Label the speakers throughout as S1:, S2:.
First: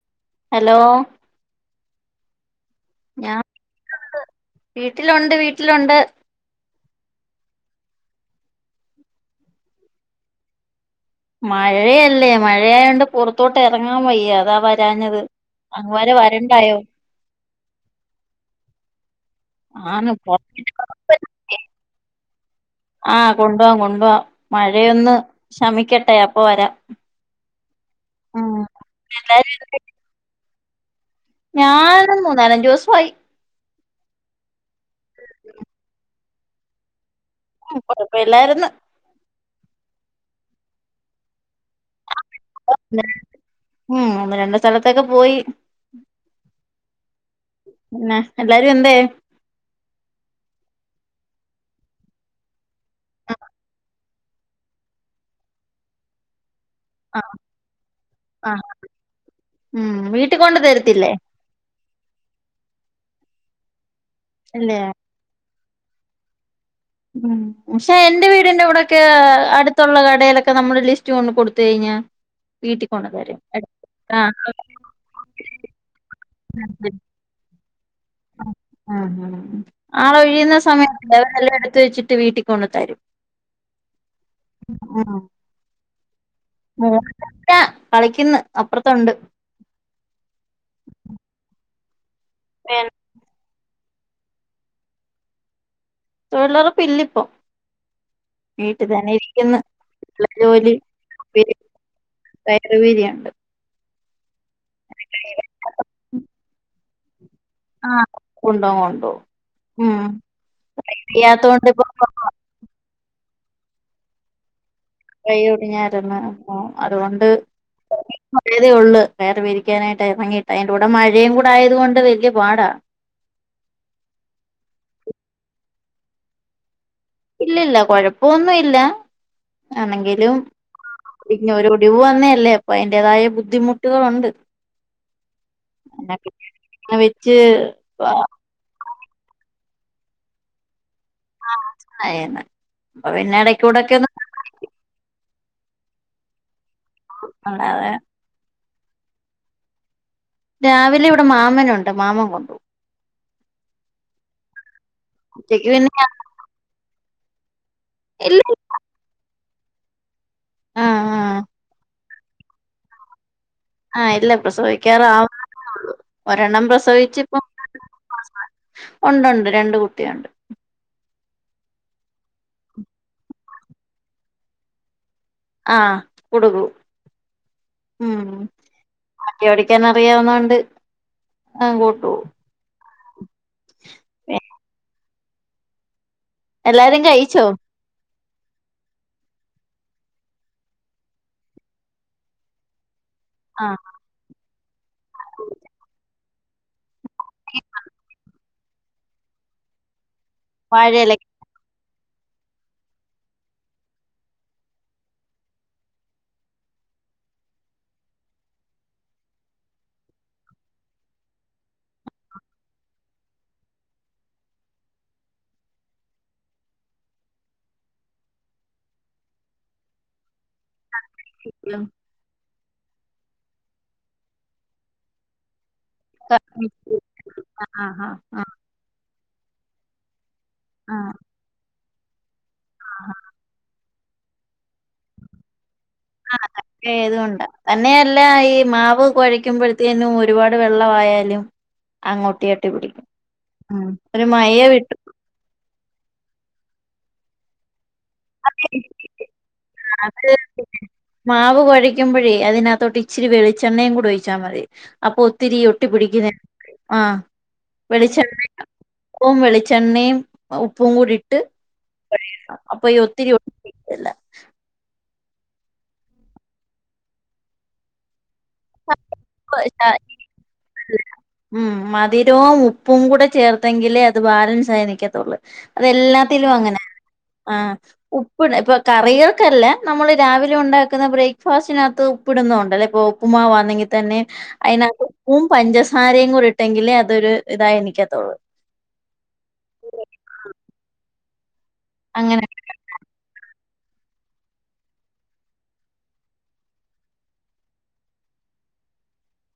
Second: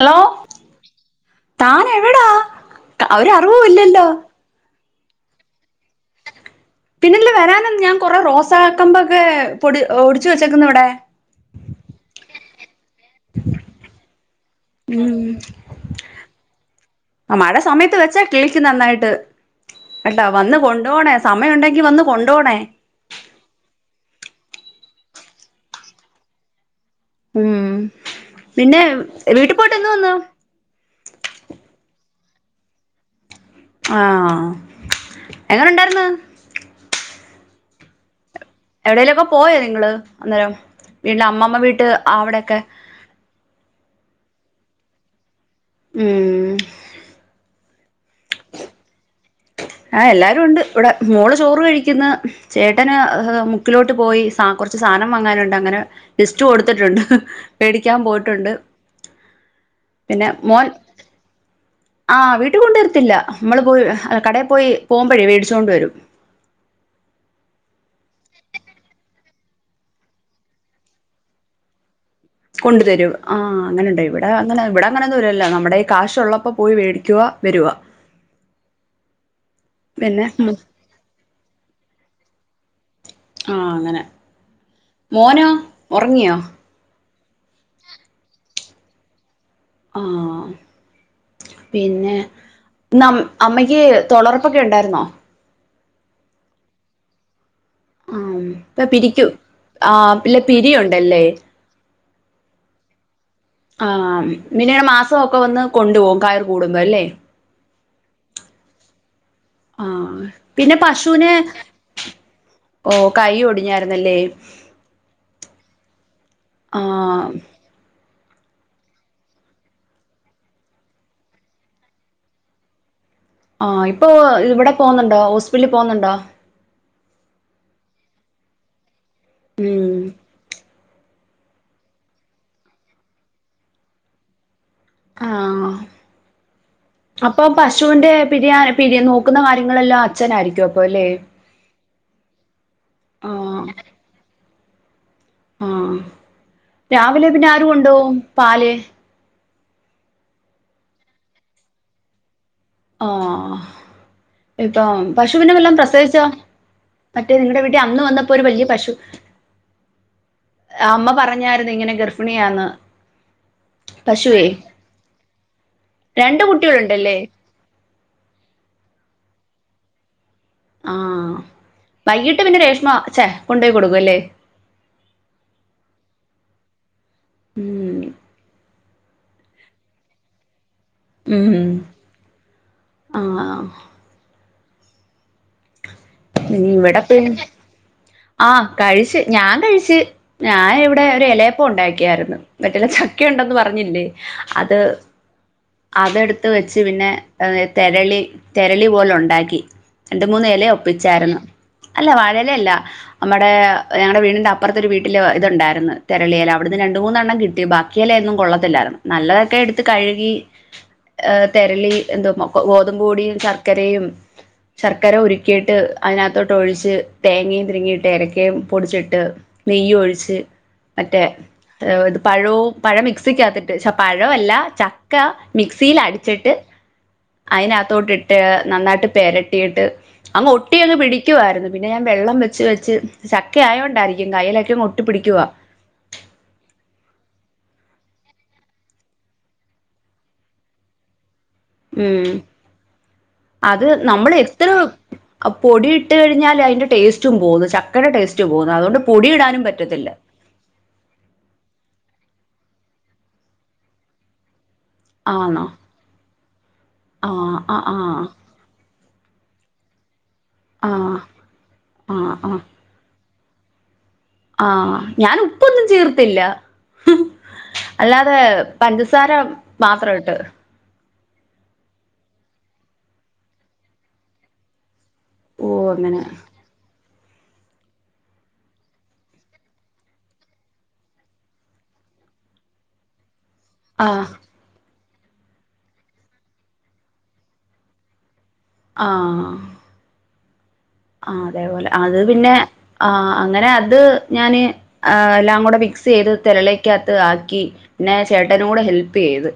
S1: Hello
S2: hello
S1: താൻ എവിടാ
S2: ഞാൻ
S1: ഒരറിവുമില്ലല്ലോ
S2: വീട്ടിലുണ്ട് വീട്ടിലുണ്ട്
S1: പിന്നെല്ല വരാഞ്ഞത് ഞാൻ കൊറെ റോസ കമ്പൊക്കെ പൊടി ഒടിച്ച് വെച്ചേക്കുന്നു ഇവിടെ
S2: മഴയല്ലേ മഴയായോണ്ട് പുറത്തോട്ട് ഇറങ്ങാൻ വയ്യ അതാ
S1: ഉം
S2: വരാഞ്ഞത് അങ്ങ് വരെ വരണ്ടായോ
S1: മഴ സമയത്ത് വെച്ചാ കിളിർക്ക് നന്നായിട്ട്
S2: ആണ്
S1: കേട്ടാ വന്ന് കൊണ്ടപോണേ സമയ ഉണ്ടെങ്കി വന്ന് കൊണ്ട
S2: ആഹ കൊണ്ടോവം കൊണ്ടോവം മഴയൊന്ന് ശമിക്കട്ടെ അപ്പ വരാം
S1: ഉം
S2: ഉം
S1: പിന്നെ വീട്ടിൽ പോയിട്ട് എന്ന് വന്നു
S2: ഞാൻ മൂന്നാലഞ്ചു ദിവസമായി
S1: ആഹ എങ്ങനെ ഉണ്ടായിരുന്ന്
S2: ആ പറ
S1: എവിടെലുമൊക്കെ പോയേ നിങ്ങള് അന്നേരം വീടിന്റെ അമ്മമ്മ വീട്ട് അവിടൊക്കെ
S2: ഉം ഒന്ന് രണ്ട് സ്ഥലത്തൊക്കെ പോയി
S1: ഉം
S2: പിന്നെ എല്ലാരും എന്തേ
S1: ആ എല്ലാവരും ഉണ്ട് ഇവിടെ മോള് ചോറ് കഴിക്കുന്നു ചേട്ടന് മുക്കിലോട്ട് പോയി സ കുറച്ച് സാധനം വാങ്ങാനുണ്ട് അങ്ങനെ ലിസ്റ്റ് കൊടുത്തിട്ടുണ്ട്
S2: ആ ആ
S1: മേടിക്കാൻ
S2: ആ
S1: പോയിട്ടുണ്ട്
S2: ഉം വീട്ടിൽ കൊണ്ട് തരത്തില്ലേ
S1: ആ വീട്ടിൽ കൊണ്ടുവരത്തില്ല നമ്മള് പോയി കടയിൽ പോയി
S2: ഇല്ലേ
S1: പോകുമ്പോഴേ മേടിച്ച് കൊണ്ട് വരും
S2: ഉ ഉഷേ എന്റെ വീടിന്റെ അവിടൊക്കെ അടുത്തുള്ള കടയിലൊക്കെ നമ്മുടെ ലിസ്റ്റ് കൊണ്ട് കൊടുത്തു കഴിഞ്ഞാ
S1: കൊണ്ടു
S2: വീട്ടിൽ കൊണ്ട്
S1: തരും ആഹ് അങ്ങനുണ്ടോ
S2: ആ
S1: ഇവിടെ അങ്ങനെ ഇവിടെ അങ്ങനെ ദൂരമില്ല നമ്മുടെ കയ്യിൽ കാശ് ഉള്ളപ്പോ പോയി മേടിക്കുവ വരുക
S2: ഉം ആഹ് ആഹ് ആള്
S1: പിന്നെ
S2: ഒഴിയുന്ന സമയത്തല്ലേ അവരെല്ലാം എടുത്ത് വെച്ചിട്ട് വീട്ടിൽ കൊണ്ട് തരും
S1: ആഹ അങ്ങനെ മോനോ ഉറങ്ങിയോ
S2: കളിക്കന്ന് അപ്പുറത്തുണ്ട്
S1: ആ പിന്നെ നം അമ്മയ്ക്ക് തൊളർപ്പൊക്കെ ഉണ്ടായിരുന്നോ
S2: തൊഴിലുറപ്പില്ലിപ്പം
S1: ആഹ് ഇപ്പൊ
S2: വീട്ടിൽ തന്നെ
S1: പിരിക്കും
S2: ഇരിക്കുന്നു
S1: ആഹ്
S2: ഉള്ള
S1: ഇല്ല
S2: ജോലി
S1: പിരിയുണ്ടല്ലേ
S2: തയറ വീതിയുണ്ട്
S1: ആ പിന്നീട് മാസമൊക്കെ വന്ന് കൊണ്ടു പോകും കയർ കൂടുമ്പോ അല്ലേ
S2: ആഹ കൊണ്ടോവും കൊണ്ടോവും ഉം
S1: ആഹ പിന്നെ പശുവിനെ
S2: വയ്യാത്തോണ്ട് ഇപ്പൊ
S1: ഓ കൈയൊടി ഞ്ഞായിരുന്നല്ലേ
S2: കൈ ഒടിഞ്ഞായിരുന്നു അപ്പ അതുകൊണ്ട്
S1: ആഹ്
S2: വന്നതേ ഉള്ളു കയർ വിരിക്കാനായിട്ട് ഇറങ്ങിയിട്ട് അതിന്റെ കൂടെ മഴയും കൂടെ ആയത് കൊണ്ട് വലിയ പാടാണ്
S1: ആ ഇപ്പൊ ഇവിടെ പോകുന്നുണ്ടോ ഹോസ്പിറ്റലിൽ പോകുന്നുണ്ടോ
S2: ഇല്ലല്ല കൊഴപ്പമൊന്നും ഇല്ല
S1: ഉം
S2: ആണെങ്കിലും പിന്നെ ഒരു ഒടിവ് വന്ന അല്ലേ അപ്പൊ അതിന്റെതായ ബുദ്ധിമുട്ടുകളുണ്ട്
S1: ആഹ
S2: പിന്നെ വെച്ച്
S1: അപ്പൊ പശുവിന്റെ പിരിയാ പിരി നോക്കുന്ന കാര്യങ്ങളെല്ലാം അച്ഛനായിരിക്കും അപ്പോ
S2: ആ അച്ഛനാ ചെയ്യുന്നേ നമ്മ പിന്നെ ഇടക്ക കൂടെക്കെ ഒന്ന് കണ്ണടക്കും
S1: ആഹ രാവിലെ പിന്നെ ആരു
S2: അല്ലാതെ
S1: കൊണ്ടോവും പാല്
S2: രാവിലെ ഇവിടെ മാമനുണ്ട് മാമൻ കൊണ്ടുപോകും
S1: ആ ഇപ്പം പശുവിനെ
S2: ഉച്ചക്ക്
S1: വല്ലോം
S2: പിന്നെ
S1: പ്രസവിച്ചോ മറ്റേ നിങ്ങളുടെ അന്ന് വന്നപ്പോ
S2: ഇല്ല
S1: ഒരു വലിയ പശു
S2: ആഹ്
S1: അമ്മ
S2: ആഹ്
S1: പറഞ്ഞായിാരരുന്നു ഇങ്ങനെ ഗർഭിണിയാന്ന്
S2: ആഹ് ഇല്ല
S1: പശുവേ
S2: പ്രസവിക്കാറാവള്ള
S1: രണ്ട്
S2: ഒരെണ്ണം
S1: കുട്ടികളുണ്ടല്ലേ
S2: പ്രസവിച്ച ഇപ്പോ ഉണ്ട് ഉണ്ട് രണ്ട് കുട്ടിയുണ്ട്
S1: ആഹ വൈകിട്ട് പിന്നെ രേഷ്മ അഛേ കൊണ്ടപോയി കൊടുക്ക അല്ലേ
S2: ആഹ് കൊടുുകൂ
S1: ഉം
S2: ബാക്കി പടിക്കാൻ അറിയാവുന്നോണ്ട് ആ കൂട്ടോ
S1: ആഹ
S2: [inaudible]
S1: നീ
S2: എല്ലാരും
S1: ഇവിടെപ്പ
S2: കഴിച്ചോ
S1: ആഹ കഴിിച്ചു ഞാൻ കഴിിച്ചു ഞാാന ഇവിടെ ഒരു ഇലയപ്പം ഉണ്ടാക്കിയായിരുന്നു മറ്റുള്ള ക്കെ ഉണ്ടെന്ന്
S2: ആഹ്
S1: പറഞ്ഞില്ലേ അത് അതെടുത്ത് വെച്ച് പിന്നെ തെരളി തെരളി പോല ഉണ്ടാക്കി രണ്ട മൂന്നേല
S2: വാഴയിലൊക്കെ
S1: ഒപ്പിച്ചായിരുന്നു അല്ല വഴല അല്ല നമ്മടെ ഞങ്ങളടെ വീടിന്റെ അപ്പുറത്ത ഒരു വീട്ടില് ഇത്ണ്ടായിരുന്നു തെരളീൽ അവിടു രണ്ട മൂന്നെണ്ണം കിട്ടി ബാക്കിയല്ലോയിന്നും കൊള്ളത്തില്ലായിരുന്നു നല്ലതൊക്കെ എടുത്ത് കഴുകി ഏർ തെരളി എന്തോ മ ഗോതുമ പൂടിയും ശർക്കരയും ശർക്കര ഉരുക്കിയിട്ട് അതിനകത്തോട്ട് ഒഴിച്ച് തേങ്ങയും തിരിങ്ങിയിട്ട് ഇരക്കയും പൊടിച്ചിട്ട് നെയ്യും ഒഴിച്ച് മറ്റേ ഇത് പഴവും പഴ മിക്സിക്കകത്തിട്ട് പ പഴമല്ല ചക്ക മിക്സിയിൽ അടിച്ചിട്ട്
S2: ആഹ് ആഹ്
S1: അതിനകത്തോട്ടിട്ട്
S2: ആഹ്
S1: നന്നായിട്ട് പേരട്ടിയിട്ട് അങ്ങ് ഒട്ടി അങ്ങ്
S2: ആഹ്
S1: പിടിക്കുായിരുന്നു പിന്നെ ഞാൻ വെള്ളം വെച്ച് വെച്ച് ചക്കയ കൊണ്ടായിരിക്കും കയ്യിലൊക്കെ ഒട്ടി പിടിക്കുവാ
S2: ആ ത ഏതൊണ്ട തന്നെയല്ല ഈ മാവ് കുഴക്കുമ്പോഴത്തേേനും ഒരുപാട് വെള്ള ആമായാലും
S1: ഉം അത്
S2: ഉം. ഒരു
S1: നമ്മൾ
S2: മയ
S1: എത്ര
S2: വിട്ടു
S1: പൊടി തട്ട് കഴിാ അതിൻന്റെ ടേസ്റ്റ പോുന്നു ചക്കയുടെ ടേസ്റ്റ പോക അതുകൊ പൊടി ഇടാനും പറ്റും
S2: ആ മാവ് കഴിക്കുമ്പോഴേ അതിനകത്തോട്ട് ഇച്ചിരി വെളിച്ചെണ്ണയും കൂടി ഒഴിച്ചാ മതി അപ്പൊ ഒത്തിരി
S1: ആണോ
S2: ഒട്ടി പിിടിക്കുന്ന ആഹ
S1: ആ ആ ആ
S2: വെളിച്ചെണ്ണയും ഉപ്പവും വെളിച്ചെണ്ണയും
S1: ആ
S2: ഉപ്പും കൂടിട്ട്
S1: ആ ആ
S2: അപ്പൊ ഒത്തിരി ഒല്ല
S1: ആഹ ഞൻ ഉപ്പൊന്നും ചീർത്തില്ല അല്ലാതെ പഞ്ച സാരം
S2: അപ്പൊ ശ-
S1: മാത്ര കേട്ട്
S2: ഉം മധുരവും ഉപ്പും കൂടെ ചേർത്തെങ്കില് അത് ബാലൻസ് ആയി നിക്ക
S1: ഓ അങ്ങനെ
S2: അതെല്ലാത്തിലും അങ്ങനെ ആ ഉപ്പിണ് ഇപ്പൊ കറികൾക്കല്ല നമ്മൾ രാവിലെ ഉണ്ടാക്കുന്ന ബ്രേക്ക്ഫാസ്റ്റിനകത്ത് ടുന്നണ്ടല്ലേ ഇപ്പ ഉ്മാ
S1: ആ
S2: തന്നെ അതിനക ഉപ്പും പഞ്ചസാരയും കൂടി ഇട്ടെങ്കിലേ അതൊരു ഇതായി എനിക്കത്തോുള്ളൂ
S1: ആ
S2: ആ
S1: ആ അതേപോലെ അത് പിന്നെ ആ അങ്ങനെ അത് ഞൻ എല്ല കൂ മിക്സ് ചെയ്ത് തിളളക്ക ആക്കി പിന്നെ ചേട്ട കൂ ഹെൽപ് ചെയ്ത്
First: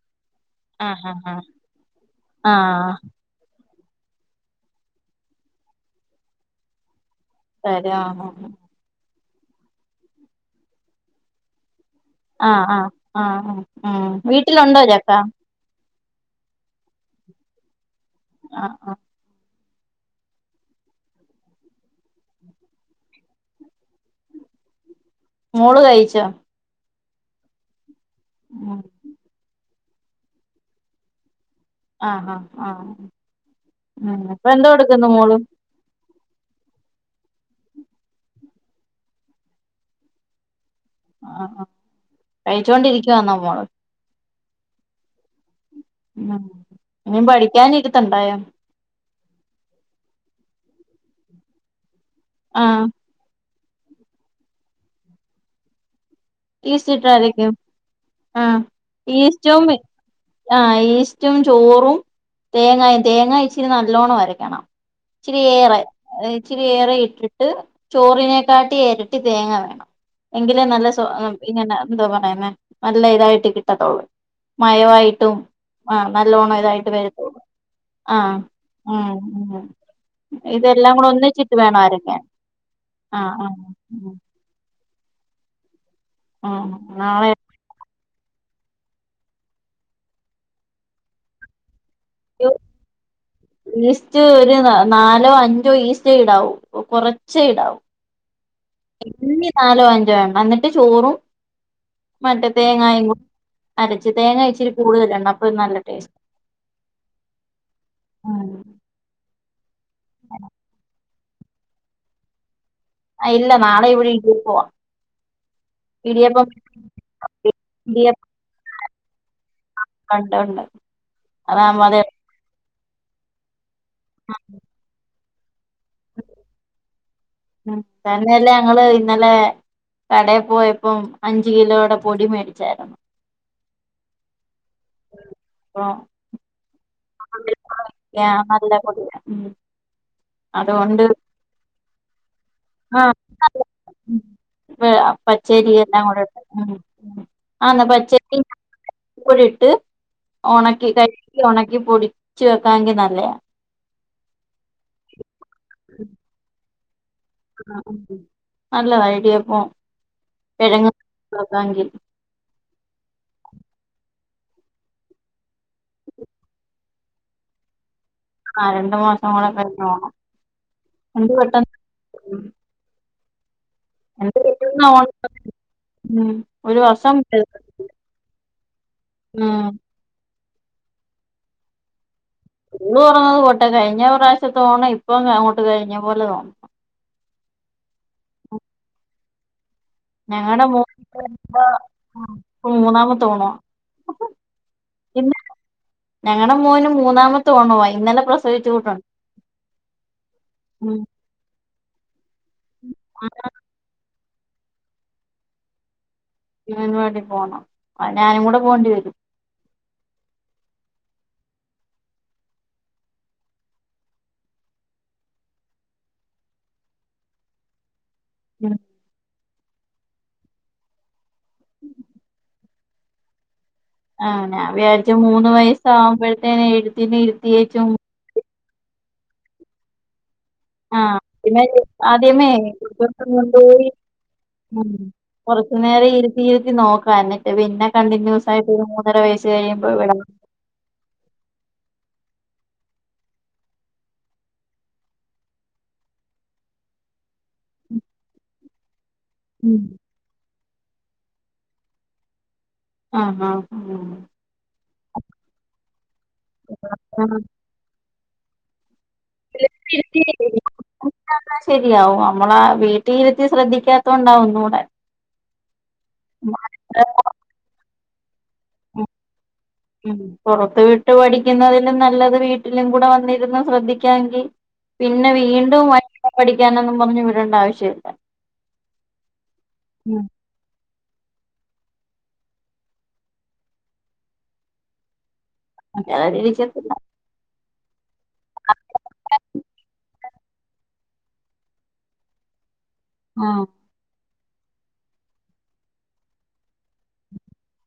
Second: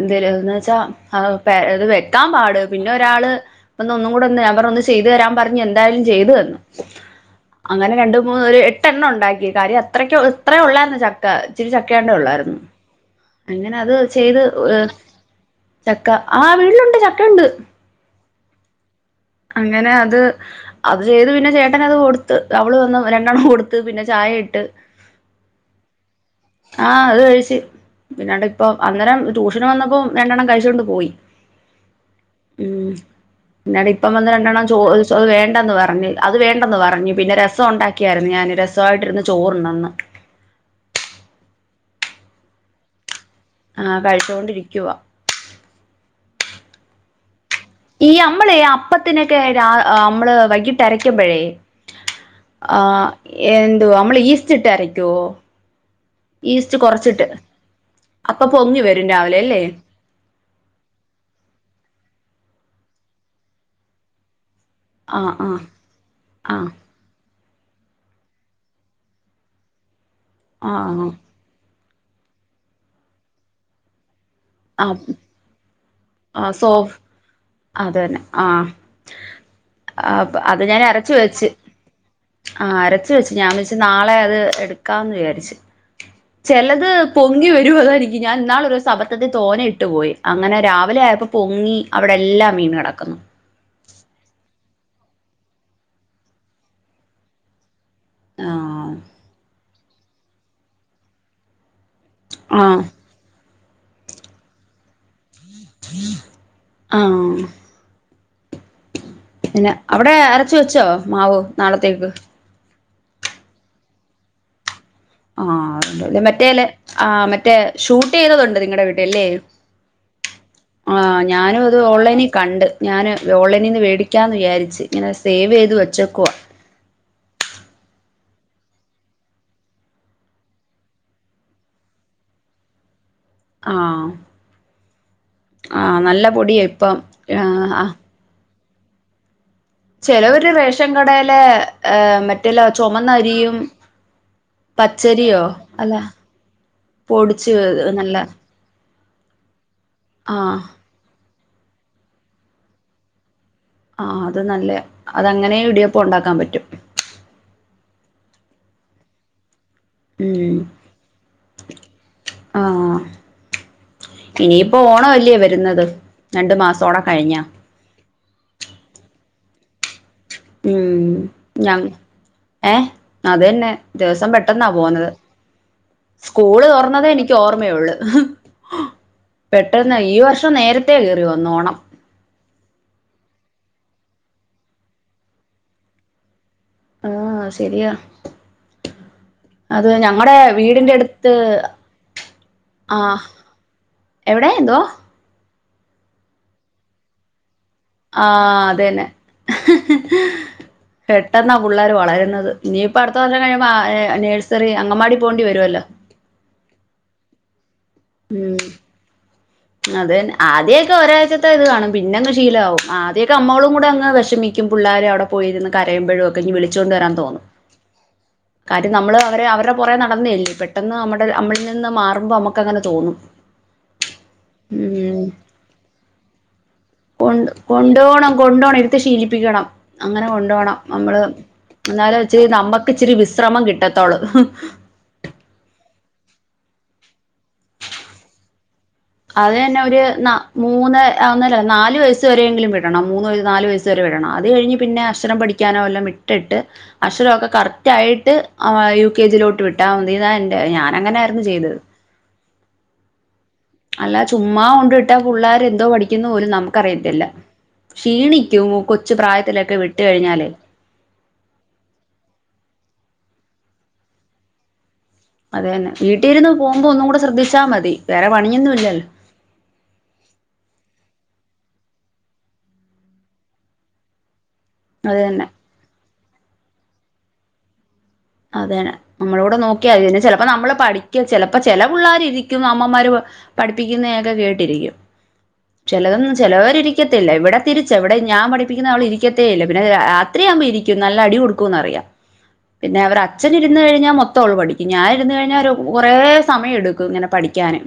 S1: എന്തേലന്ന് വെച്ചാ
S2: ആഹ് ആഹ് ആഹ്
S1: അത് വെക്കാൻ പാട് പിന്നെ
S2: ആഹ്
S1: ഒരാള് അപ്പ ഒന്നും കൂടെ ഒന്ന് അവർൊന്ന് ചെയ്തു തരാൻ പറഞ്ഞു എന്തായാലും ചെയ്തു തന്നു
S2: ശരി
S1: അങ്ങനെ രണ്ട
S2: ആഹ്
S1: മൂന്ന് ഒരു എട്ടെണ്ണം ഉണ്ടാക്കി കാര്യം അത്രക്ക ഇത്ര ഉള്ളായിരുന്നു ചക്ക ഇിരി ചക്ക വണ്ടള്ളായിരുന്നു
S2: ആഹ് ആഹ് ആഹ് ആഹ്
S1: അങ്ങന അത്
S2: ഉം
S1: ചെയ്ത് ഏ
S2: വീട്ടിലുണ്ടോ ചക്ക
S1: ചക്ക ആ വീട്ടിലുണ്ട് ചക്ക ഉണ്ട്
S2: ആഹ ആഹ
S1: അങ്ങനെ അത് അത് ചെയ്ത് പിന്നെ ചേട്ടന അത് കൊടുത്ത് അവള് വന്ന് രണ്ടെണ്ണം കൊടുത്ത് പിന്നെ ചായ എട്ട്
S2: മോള് കഴിച്ച
S1: ആഹ അത് കഴിിച്ചു പിന്നാണ്ട് ഇപ്പൊ അന്നേരം ട്യൂഷന് വന്നപ്പോ രണ്ടെണ്ണം കഴിച്ചൊണ്ട് പോയി
S2: ആഹ് ആഹ് ആഹ
S1: ഉം പിന്നാണ്ട്
S2: [unintelligible]
S1: ഇപ്പം വന്ന് രണ്ടെണ്ണം ചോ വേണ്ടന്ന് പറഞ്ഞ് അത് വേണ്ടെന്ന് പറഞ്ഞു പിന്നെ രസം ഉണ്ടാക്കിയായിരുന്നു ഞാൻ രസമായിട്ടിരുന്ന് ചോറുണ്ടന്ന്
S2: ആ കഴിച്ചോണ്ടിരിക്കും
S1: ആഹ കഴിച്ചൊണ്ടിരിക്കുവ
S2: ഉ ഇ ബടി
S1: ഈ നമ്മളെ അപ്പത്തിനൊക്കെ നമ്മള് വൈകീട്ട് അരയ്ക്കുമ്പഴേ
S2: ആഹ്
S1: ആഹ എന്ത നമ്മളെ ഈസ്റ്റ്ിട്ട അരക്ക ഈസ്റ്റ്
S2: ടീച്ചി
S1: കൊറച്ചിട്ട്
S2: ഇട്ടായിരിക്കും
S1: അപ്പ പൊങ്ങി വരും രാവിലെ അല്ലേ
S2: ആഹ ഈസ്റ്റും ചോറും തേങ്ങ തേങ്ങ ഇച്ചിരി നല്ലോണം വരക്കണം
S1: ആഹ്
S2: ചിരി േറെ ചിരി
S1: ആഹ്
S2: ഏറെ ഇട്ടിട്ട് ചോറിനെക്കാട്ടി ഇരട്ടി തേങ്ങ വേണം എങ്കും
S1: ആഹ്
S2: നല്ല
S1: ആഹ്
S2: ഇങ്ങനെ എന്താ പറയുന്നേ നല്ല ഇതായിട്ട് കിട്ടത്തോുള്ളൂ
S1: ആഹ്
S2: മയമായിട്ടും ആ
S1: ആഹ്
S2: നല്ലോണം ഇതായിട്ട്
S1: സോഫ്
S2: വരുത്തൂ
S1: അതന്നെ
S2: ആഹ
S1: ആഹ്
S2: ഉ ഉ
S1: അപ്പ
S2: ഇതെല്ലാം കൂടെ ഒന്നിച്ചിട്ട് വേണം ആരൊക്കെയൻ
S1: ആ്രച്ച വെച്ച ഞാൻ വിള നാളെ അത് എടു വിചാരി
S2: ആഹ്
S1: ചിലത്
S2: നാളെ
S1: പൊങ്ങി വരുംതായിനിക്ക് ഞാൻ ഇാളൊരു സ മത്തി തോനെ ഇട്ടു പോയി അങ്ങനെ രാവിലെ ആയപ്പോ പൊങ്ങി അവിടെ എല്ലാം വീണ് കെടക്കുന്നു
S2: ലസ്റ്റ് വരുന്നാ നാലോ അഞ്ചോ ഈസ്റ്റോ ഇടാവും കുറച്ച ഇടാവും
S1: ആഹ്
S2: ഇ നാലോ അഞ്ചോ വേണം എന്നിട്ട് ചോറും മറ്റ
S1: ആഹ്
S2: തേങ്ങായും കൂടിും അരച്ച് തേങ്ങ അച്ചിരി കൂടുല്ലണ്ണം
S1: ആഹ
S2: ഉം.
S1: പിന്നെ അവിടെ അരച്ച വെച്ചോ മാവു നാളത്തേക്ക്
S2: ആ ഇല്ല നളെ ഇവിളട്ട പോവാം
S1: ആ അ മറ്റേല്ല ആ മറ്റേ ഷൂട്ട്
S2: ഇടിയപ്പം
S1: ചെയ്തതുണ്ട് നിങ്ങളടെ വീട്ടിൽല്ലേ
S2: ഉണ്ട് ഉണ്ട്
S1: ആ ഞാനും അത്
S2: അതാവുമ്പോ അതെ
S1: ഓൺലൈനിൽ കണ്ട് ഞാാന് വോളനിീന്ന് മേടിക്കാന്ന് വിചാരിച്ചു ഇങ്ങനെ സേവ് ചെയ്ത് വെച്ചക്കവാ
S2: ഉം തന്നെയല്ലേ ഞങ്ങള് ഇന്നലെ കടയിൽ പോയപ്പം അഞ്ചു കിലോടെ പൊടി മേടിച്ചായിരുന്നു
S1: ആ
S2: അപ്പൊ
S1: ആഹ നല്ല പൊടിയ ഇപ്പം ആ ആ
S2: അ ഉ
S1: ചെിലവരു റേഷൻ കടയിലെ ഏർ മറ്റെല്ല
S2: ആ
S1: ചുമന്നരിയും
S2: നല്ല- [unintelligible] പച്ചരി എല്ലാം കൂടെ ഇട്ട്
S1: പൊടിച്ച്
S2: ആ ന്നാ
S1: നല്ല
S2: പച്ചരി [unintelligible]
S1: ആഹ്
S2: ഉണക്കി തരിച്ചു ഉണക്കി പൊടിച്ചു വെക്കാമെങ്കിൽ നല്ല...
S1: ആഹ... അത് നല്ലയാ. അതങ്ങനെ ഇടിയപ്പ ഉണ്ടാക്കാൻ പറ്റും.
S2: ആ.... അ... അ... നല്ലതാ ഇടി യപ്പോം
S1: ഉം
S2: കിഴങ് [inaudible]
S1: ആഹ് ഇനിയിപ്പോ ഓണം അല്ലേ വരുന്നത് രണ്ടു മാസോടെ കഴിഞ്ഞാ...
S2: ആഹ രണ്ടു മാസം കൂടെ കയിഞ്ഞോ ണം
S1: ഉം... ഞ... ഏഹ.. അത് തന്നെ. ദിവസം
S2: എന്ത്
S1: പെട്ടെന്നാ പോുന്നത്.
S2: ഓണം ഉം
S1: സ്കൂള്
S2: ഒരു
S1: തുറന്നതേ
S2: വർഷം
S1: എനിക്ക് ഓർമയള്ളു. മ്ഹ്...
S2: ഉം
S1: പെട്ടെന്ന് ഈ വർഷം നേരത്തെേ കയറി വന്നു... ഓണം.
S2: ഓള് പററഞ്ഞത് പോട്ടെ. കഴിഞ്ഞ പ്രാവശ്യതോണമ് ഇപ്പൊ അങ്ങോട്ട് കഴിഞ്ഞ പോലെ തോന്ന...
S1: ആഹ ശരിയാ അത് ഞങ്ങളടെ
S2: ഞങ്ങടെ
S1: വീടിന്റെ
S2: മോന്
S1: അടുത്ത്... ആ
S2: മൂന്നാമത്തെ ഓണവാ
S1: എവിടൊയ എന്തോവാ
S2: ഞങ്ങളടെ മോന് മൂന്നാമത്തെ.... ഓണവാ ഇന്നലെ
S1: ആ
S2: പ്രസവിച്ചു കൂട്ടുണ്ട്
S1: അതന്നെ ഹ് ഹ്...
S2: ഉം
S1: പെട്ടെന്ന്... പുള്ളേര് വളരുന്നത് ഇനിയിപ്പൊ അടുത്ത
S2: ആ
S1: കൊല്ലം കഴിയുമ്പോ നേഴ്സറി അങ്കമാടി പോകേണ്ടി വരുമല്ലോ
S2: അങ്കവാടിപോണം അത് ഞാനും കൂടെ പോണ്ടി വരും.
S1: അതതന്നെ ആദ്യക്കെ ഒരാഴ്ചത്തെ ഇത് കാണും. പിന്നെങ്ങ് ശീലമാവും. ആദ്യക്കെ നമ്മളും കൂടെ അങ്ങ് വിഷമിക്കും. പുള്ളേര് അവിടെ പോയിരുന്ന് കരയുമ്പഴുമൊക്കെ ഇങ്ങു വിളിച്ചൊണ്ട് വരാൻ തോന്നുമ് കാര്യം നമ്മള് അവരെ അവരെടെ [inaudible] കുറെ നടന്നല്ലേ പെട്ടെന്ന് നമ്മടെ നമ്മളിൽ നിന്ന് മാറുമ്പോ നമ്മുക്ക് അങ്ങനെ തോന്നും.
S2: ആ ഞാൻ
S1: ഉം
S2: വി്ചാരിച്ച് മൂന്ന് വയസ്സ ആകുമ്പോഴത്തേനെ എഴുതി ഇ [unintelligible]
S1: ത് ശീലപ്പിക്കണം അങ്ങനെ... നല്ലോണം
S2: ആഹ്
S1: നമ്മള്
S2: പിന്നെ
S1: എന്നാലച്ചരി
S2: ആദ്യമേ
S1: നമ്മക്ക് ഇച്ചിരി
S2: ഇവർക്ക്
S1: വിശ്രമം
S2: കൊണ്ടുപോയി
S1: കിട്ടത്തോളൂമ്ഹ്
S2: ഉം കുറച്ചു നേരം ഇരുത്തിയിരുത്തി നോക്ക എന്നിട്ട് പിന്നെ കണ്ടിന്യൂസ് ആയിട്ട്... ഒരു മൂന്നര വയസ്സ്
S1: അത് തന്നെ
S2: കഴിയുമ്പോ
S1: ഒരു
S2: വിടാം
S1: ന്ന മൂന്ന് അ ഒന്നല്ല നാല് വയസ്.... അത് വരെലും വിടണം. മൂന്ന് നല് വയസ്സുവരെലും വിടണം. അത് കഴിഞ്ഞ് പിന്നെ അക്ഷരം പഠിക്കാനോല്ലാം വട്ടിട്ട് അക്ഷര... അക്ഷരമാക്കെ കറക്ടായിട്ട് യു കെ ജിലോട്ട്
S2: ഉം
S1: വിട്ടാ മതി ഇതാ എന്റെ ഞാൻ അങ്ങനെ ആയിരുന്നു ചെയ്തത്
S2: ആ ആ
S1: അല്ല ചുമ്മാ കൊണ്ട് ഇട്ടാ പിള്ളേർ എന്തോ പഠിക്കുന്നു പോലും
S2: ആ,
S1: നമുക്കറിയത്തില്ല ക്ഷീണിക്കുമോ....
S2: [inaudible] ശെരിയാവും നമ്മളാ വീട്ട... വീട്ടിയിരുത്തി ശ്രദ്ധിക്കാത്ത കൊണ്ടാവും ഒന്നൂടെ
S1: അതെന്നെ വീട്ടിൽ ഇരുന്ന് പോകുമ്പോൾ ഒന്നും കൂടെ ശ്രദ്ധിച്ചാൽ മതി വേറെ പണിയൊന്നും ഇല്ലല്ലോ
S2: ഉംഉം പൊറത്ത് വിട്ട് പഠി... [inaudible] ക്കുന്നതിലും നല്ലത് വീട്ടിലും കൂടെ വന്നിരുന്നു ശ്രദ്ധിക്കാമെങ്കിൽ
S1: അത്
S2: പിന്നെ
S1: തന്നെ
S2: വീണ്ടും വൽ..... പഠിക്കാനന്നും പറഞ്ഞു വിടണ്ട ആവശ്യമില്ല
S1: അതന്നെ. നമ്മളൂടെ നോക്കിയ മതി ചിലപ്പോ നമ്മള് പഠി- ചെലപ്പോ ചെല പുള്ളാര് ഇരിക്കും അമ്മമാര് പഠിപ്പിക്കുന്നയൊക്കെ കേട്ടിരിക്കും. ചിലതൊന്നും ചെലോര് ഇരി
S2: ചിലരിരിക്കത്തില്ല
S1: ക്കത്തില്ല ഇവിടെ... തിരിച്ച ഇവിടെ ഞാൻ പഠിപ്പിക്കുന്ന അവള് ഇരിക്കത്തേ ഇല്ല പിന്നെ രാത്രിയാവുപോ ഇരിക്കും നല്ല അടി കൊടുക്കുമെന്നറിയാം പിന്നെ അവർ അച്ഛൻ
S2: ആഹ്
S1: ഇരുന്ന് കഴിഞ്ഞാൽ മൊത്തം ഓൾ പഠിക്കും ഞാൻ ഇരുന്ന് കഴിഞ്ഞൽ ഒരു കുറേ സമയം എടുക്കും [unintelligible] ഇങ്ങനെ പഠിക്കാനും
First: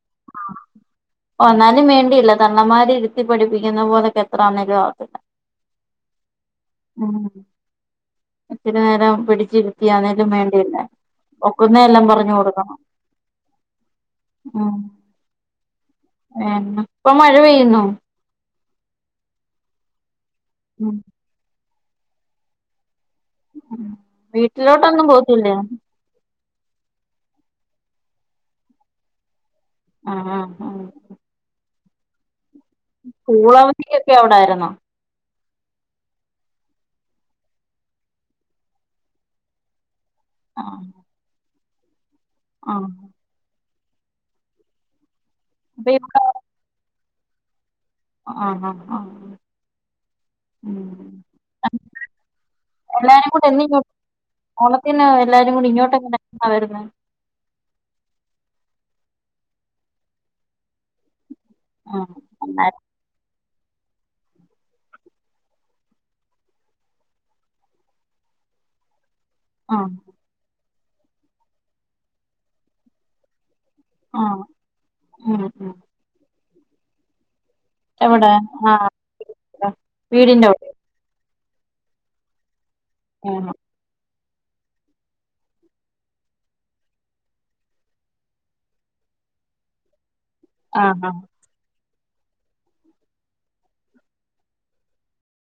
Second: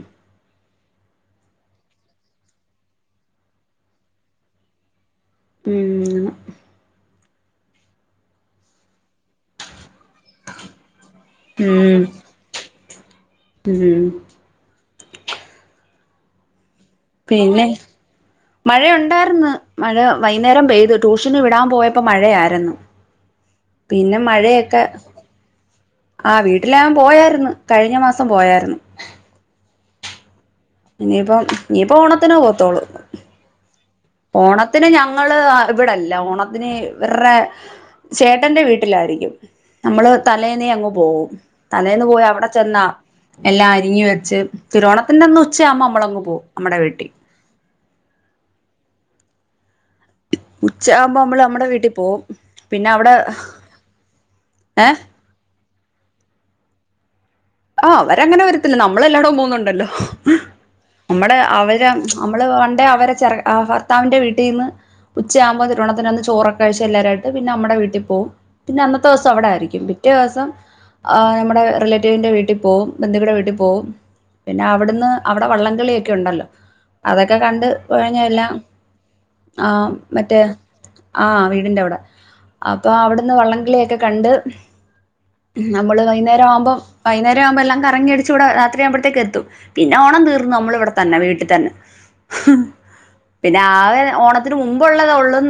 S2: ഓ എന്നാലും വേണ്ടിയില്ല തള്ളമാര് ഇരുത്തി പഠിപ്പിക്കുന്ന പോലൊക്കെ എത്ര ആന്നേലും ആകത്തില്ല
S1: ഉം ന്ന
S2: ഇത്തിരി നേരം പിടിച്ചിരുത്തി യന്നേലും വേണ്ടിയില്ല ഒക്കുന്നേ
S1: ഉം
S2: എല്ലാം പറഞ്ഞ്‌ കൊടുക്കണം.
S1: ഉം
S2: ഉം.. [unintelligible] ഇപ്പൊ മഴ പെയ്യുന്നോ
S1: മഴയ ഉണ്ടായിരുന്നു മഴ വൈകുന്നേരം പെയ്ത്
S2: ഉം
S1: ട്യൂഷന് വിടാൻ പോയപ്പോ മഴയായിരുന്നു പിന്നെ മഴയൊക്കെ
S2: വീട്ടിലോട്ടൊന്നും പോത്തില്ലേ
S1: ആ വീട്ടില ഞാൻ പോയാരുന്നു കഴിഞ്ഞ മാസം പോയായിരുന്നു
S2: ആ ആ
S1: ഇനിയിപ്പ ഇനിയിപ്പ ഓണത്തിന് പോത്തോളൂ
S2: സ്കൂളവധി
S1: ഓണത്തിന് ഞങ്ങൾ ഇവിടെല്ല ഓണത്തിന് ഇവർടെ ചേട്ടന്റെ വീട്ടിലായിരിക്കും നമ്മള് തലേന്ന്
S2: ആഹ്
S1: അങ്ങ് പോവും തലേന്ന് പോയി അവിടെ ചെന്നാ
S2: ആഹ്
S1: എല്ലാം അരിഞ്ഞ് വെച്ച് തിരുവണ പിന്നെ അന്ന് ഉച്ചയാകുമ്പോ
S2: അപ്പൊ
S1: മ്മൾ അങ്ങ് പോകും നമ്മടെ വീട്ടിൽ
S2: ആ ആ ആ
S1: ഉച്ച ആകുമ്പോ നമ്മൾ നമ്മടെ വീട്ടിൽ പോവും പിന്നെ അവിടെ
S2: എല്ലാരും കൂടെ എന്ന് ഇങ്ങോട്ട്
S1: ഏ
S2: ഓണത്തിന് എല്ലാരും കൂടി ഇങ്ങോട്ടെ എങ്ങനാ വരുന്നേ
S1: ആ അവരങ്ങനെ വരത്തില്ല നമ്മൾ എല്ലായിടും പോന്നുണ്ടല്ലോ നമ്മടെ അവര്
S2: ആഹ്
S1: നമ്മള്
S2: അന്നേരം
S1: വേണ്ടേ അവരെ ചെറ ആ ഭർത്താവിന്റെ വീട്ടീന്ന് ഉച്ചയാവുമ്പോ തിരുവോണത്തിനന്ന് ചോറൊക്കെ കഴിച്ച് എല്ലാരു ആയിട്ട് പിന്നെ നമ്മടെ വീട്ടിൽ പോവും പിന്നെ അന്ന് പത്ത് ദിവസം അവിടായിരിക്കും
S2: ആഹ്
S1: പിറ്റേ ദിവസം ആ നമ്മടെ റിലേറ്റീവിന്റെ വീട്ടിൽ പോവും ബന്ധുക്കളുടെ വീട്ടിൽ പോ പോവും
S2: ആഹ്
S1: പിന്നെ അവിടന്ന്
S2: ഉം
S1: അവിടെ
S2: ഉം
S1: വള്ളംകളിയൊക്കെ ഉണ്ടല്ലോ അതൊക്കെ ഒക്കെ കണ്ട്
S2: എവിടെ
S1: കഴിഞ്ഞല്ലാം
S2: ആഹ്
S1: ആ മറ്റേ
S2: വീടിന്റെ അവിടെ
S1: ആ വീടിന്റെ അവിടെ അപ്പൊ അവിടുന്ന്
S2: ആഹ്
S1: വള്ളംകളിയൊക്കെ കണ്ട് നമ്മൾ വൈന്നേരം ആവുമ്പം വൈന്നേരം ആകുമ്പോ എല്ലാം കറങ്ങിയടിച്ച് ഇവിടെ രാത്രിയാവുമ്പോഴത്തേക്ക് എത്തും പിന്നെ ഓണം തീർ നമ്മളിവിടെ
S2: ആഹ്
S1: തന്നെ വീട്ടിൽ തന്നെ പിന്നെ ആകെ ഓണത്തിന് മുമ്പുള്ളതെ ഉള്ള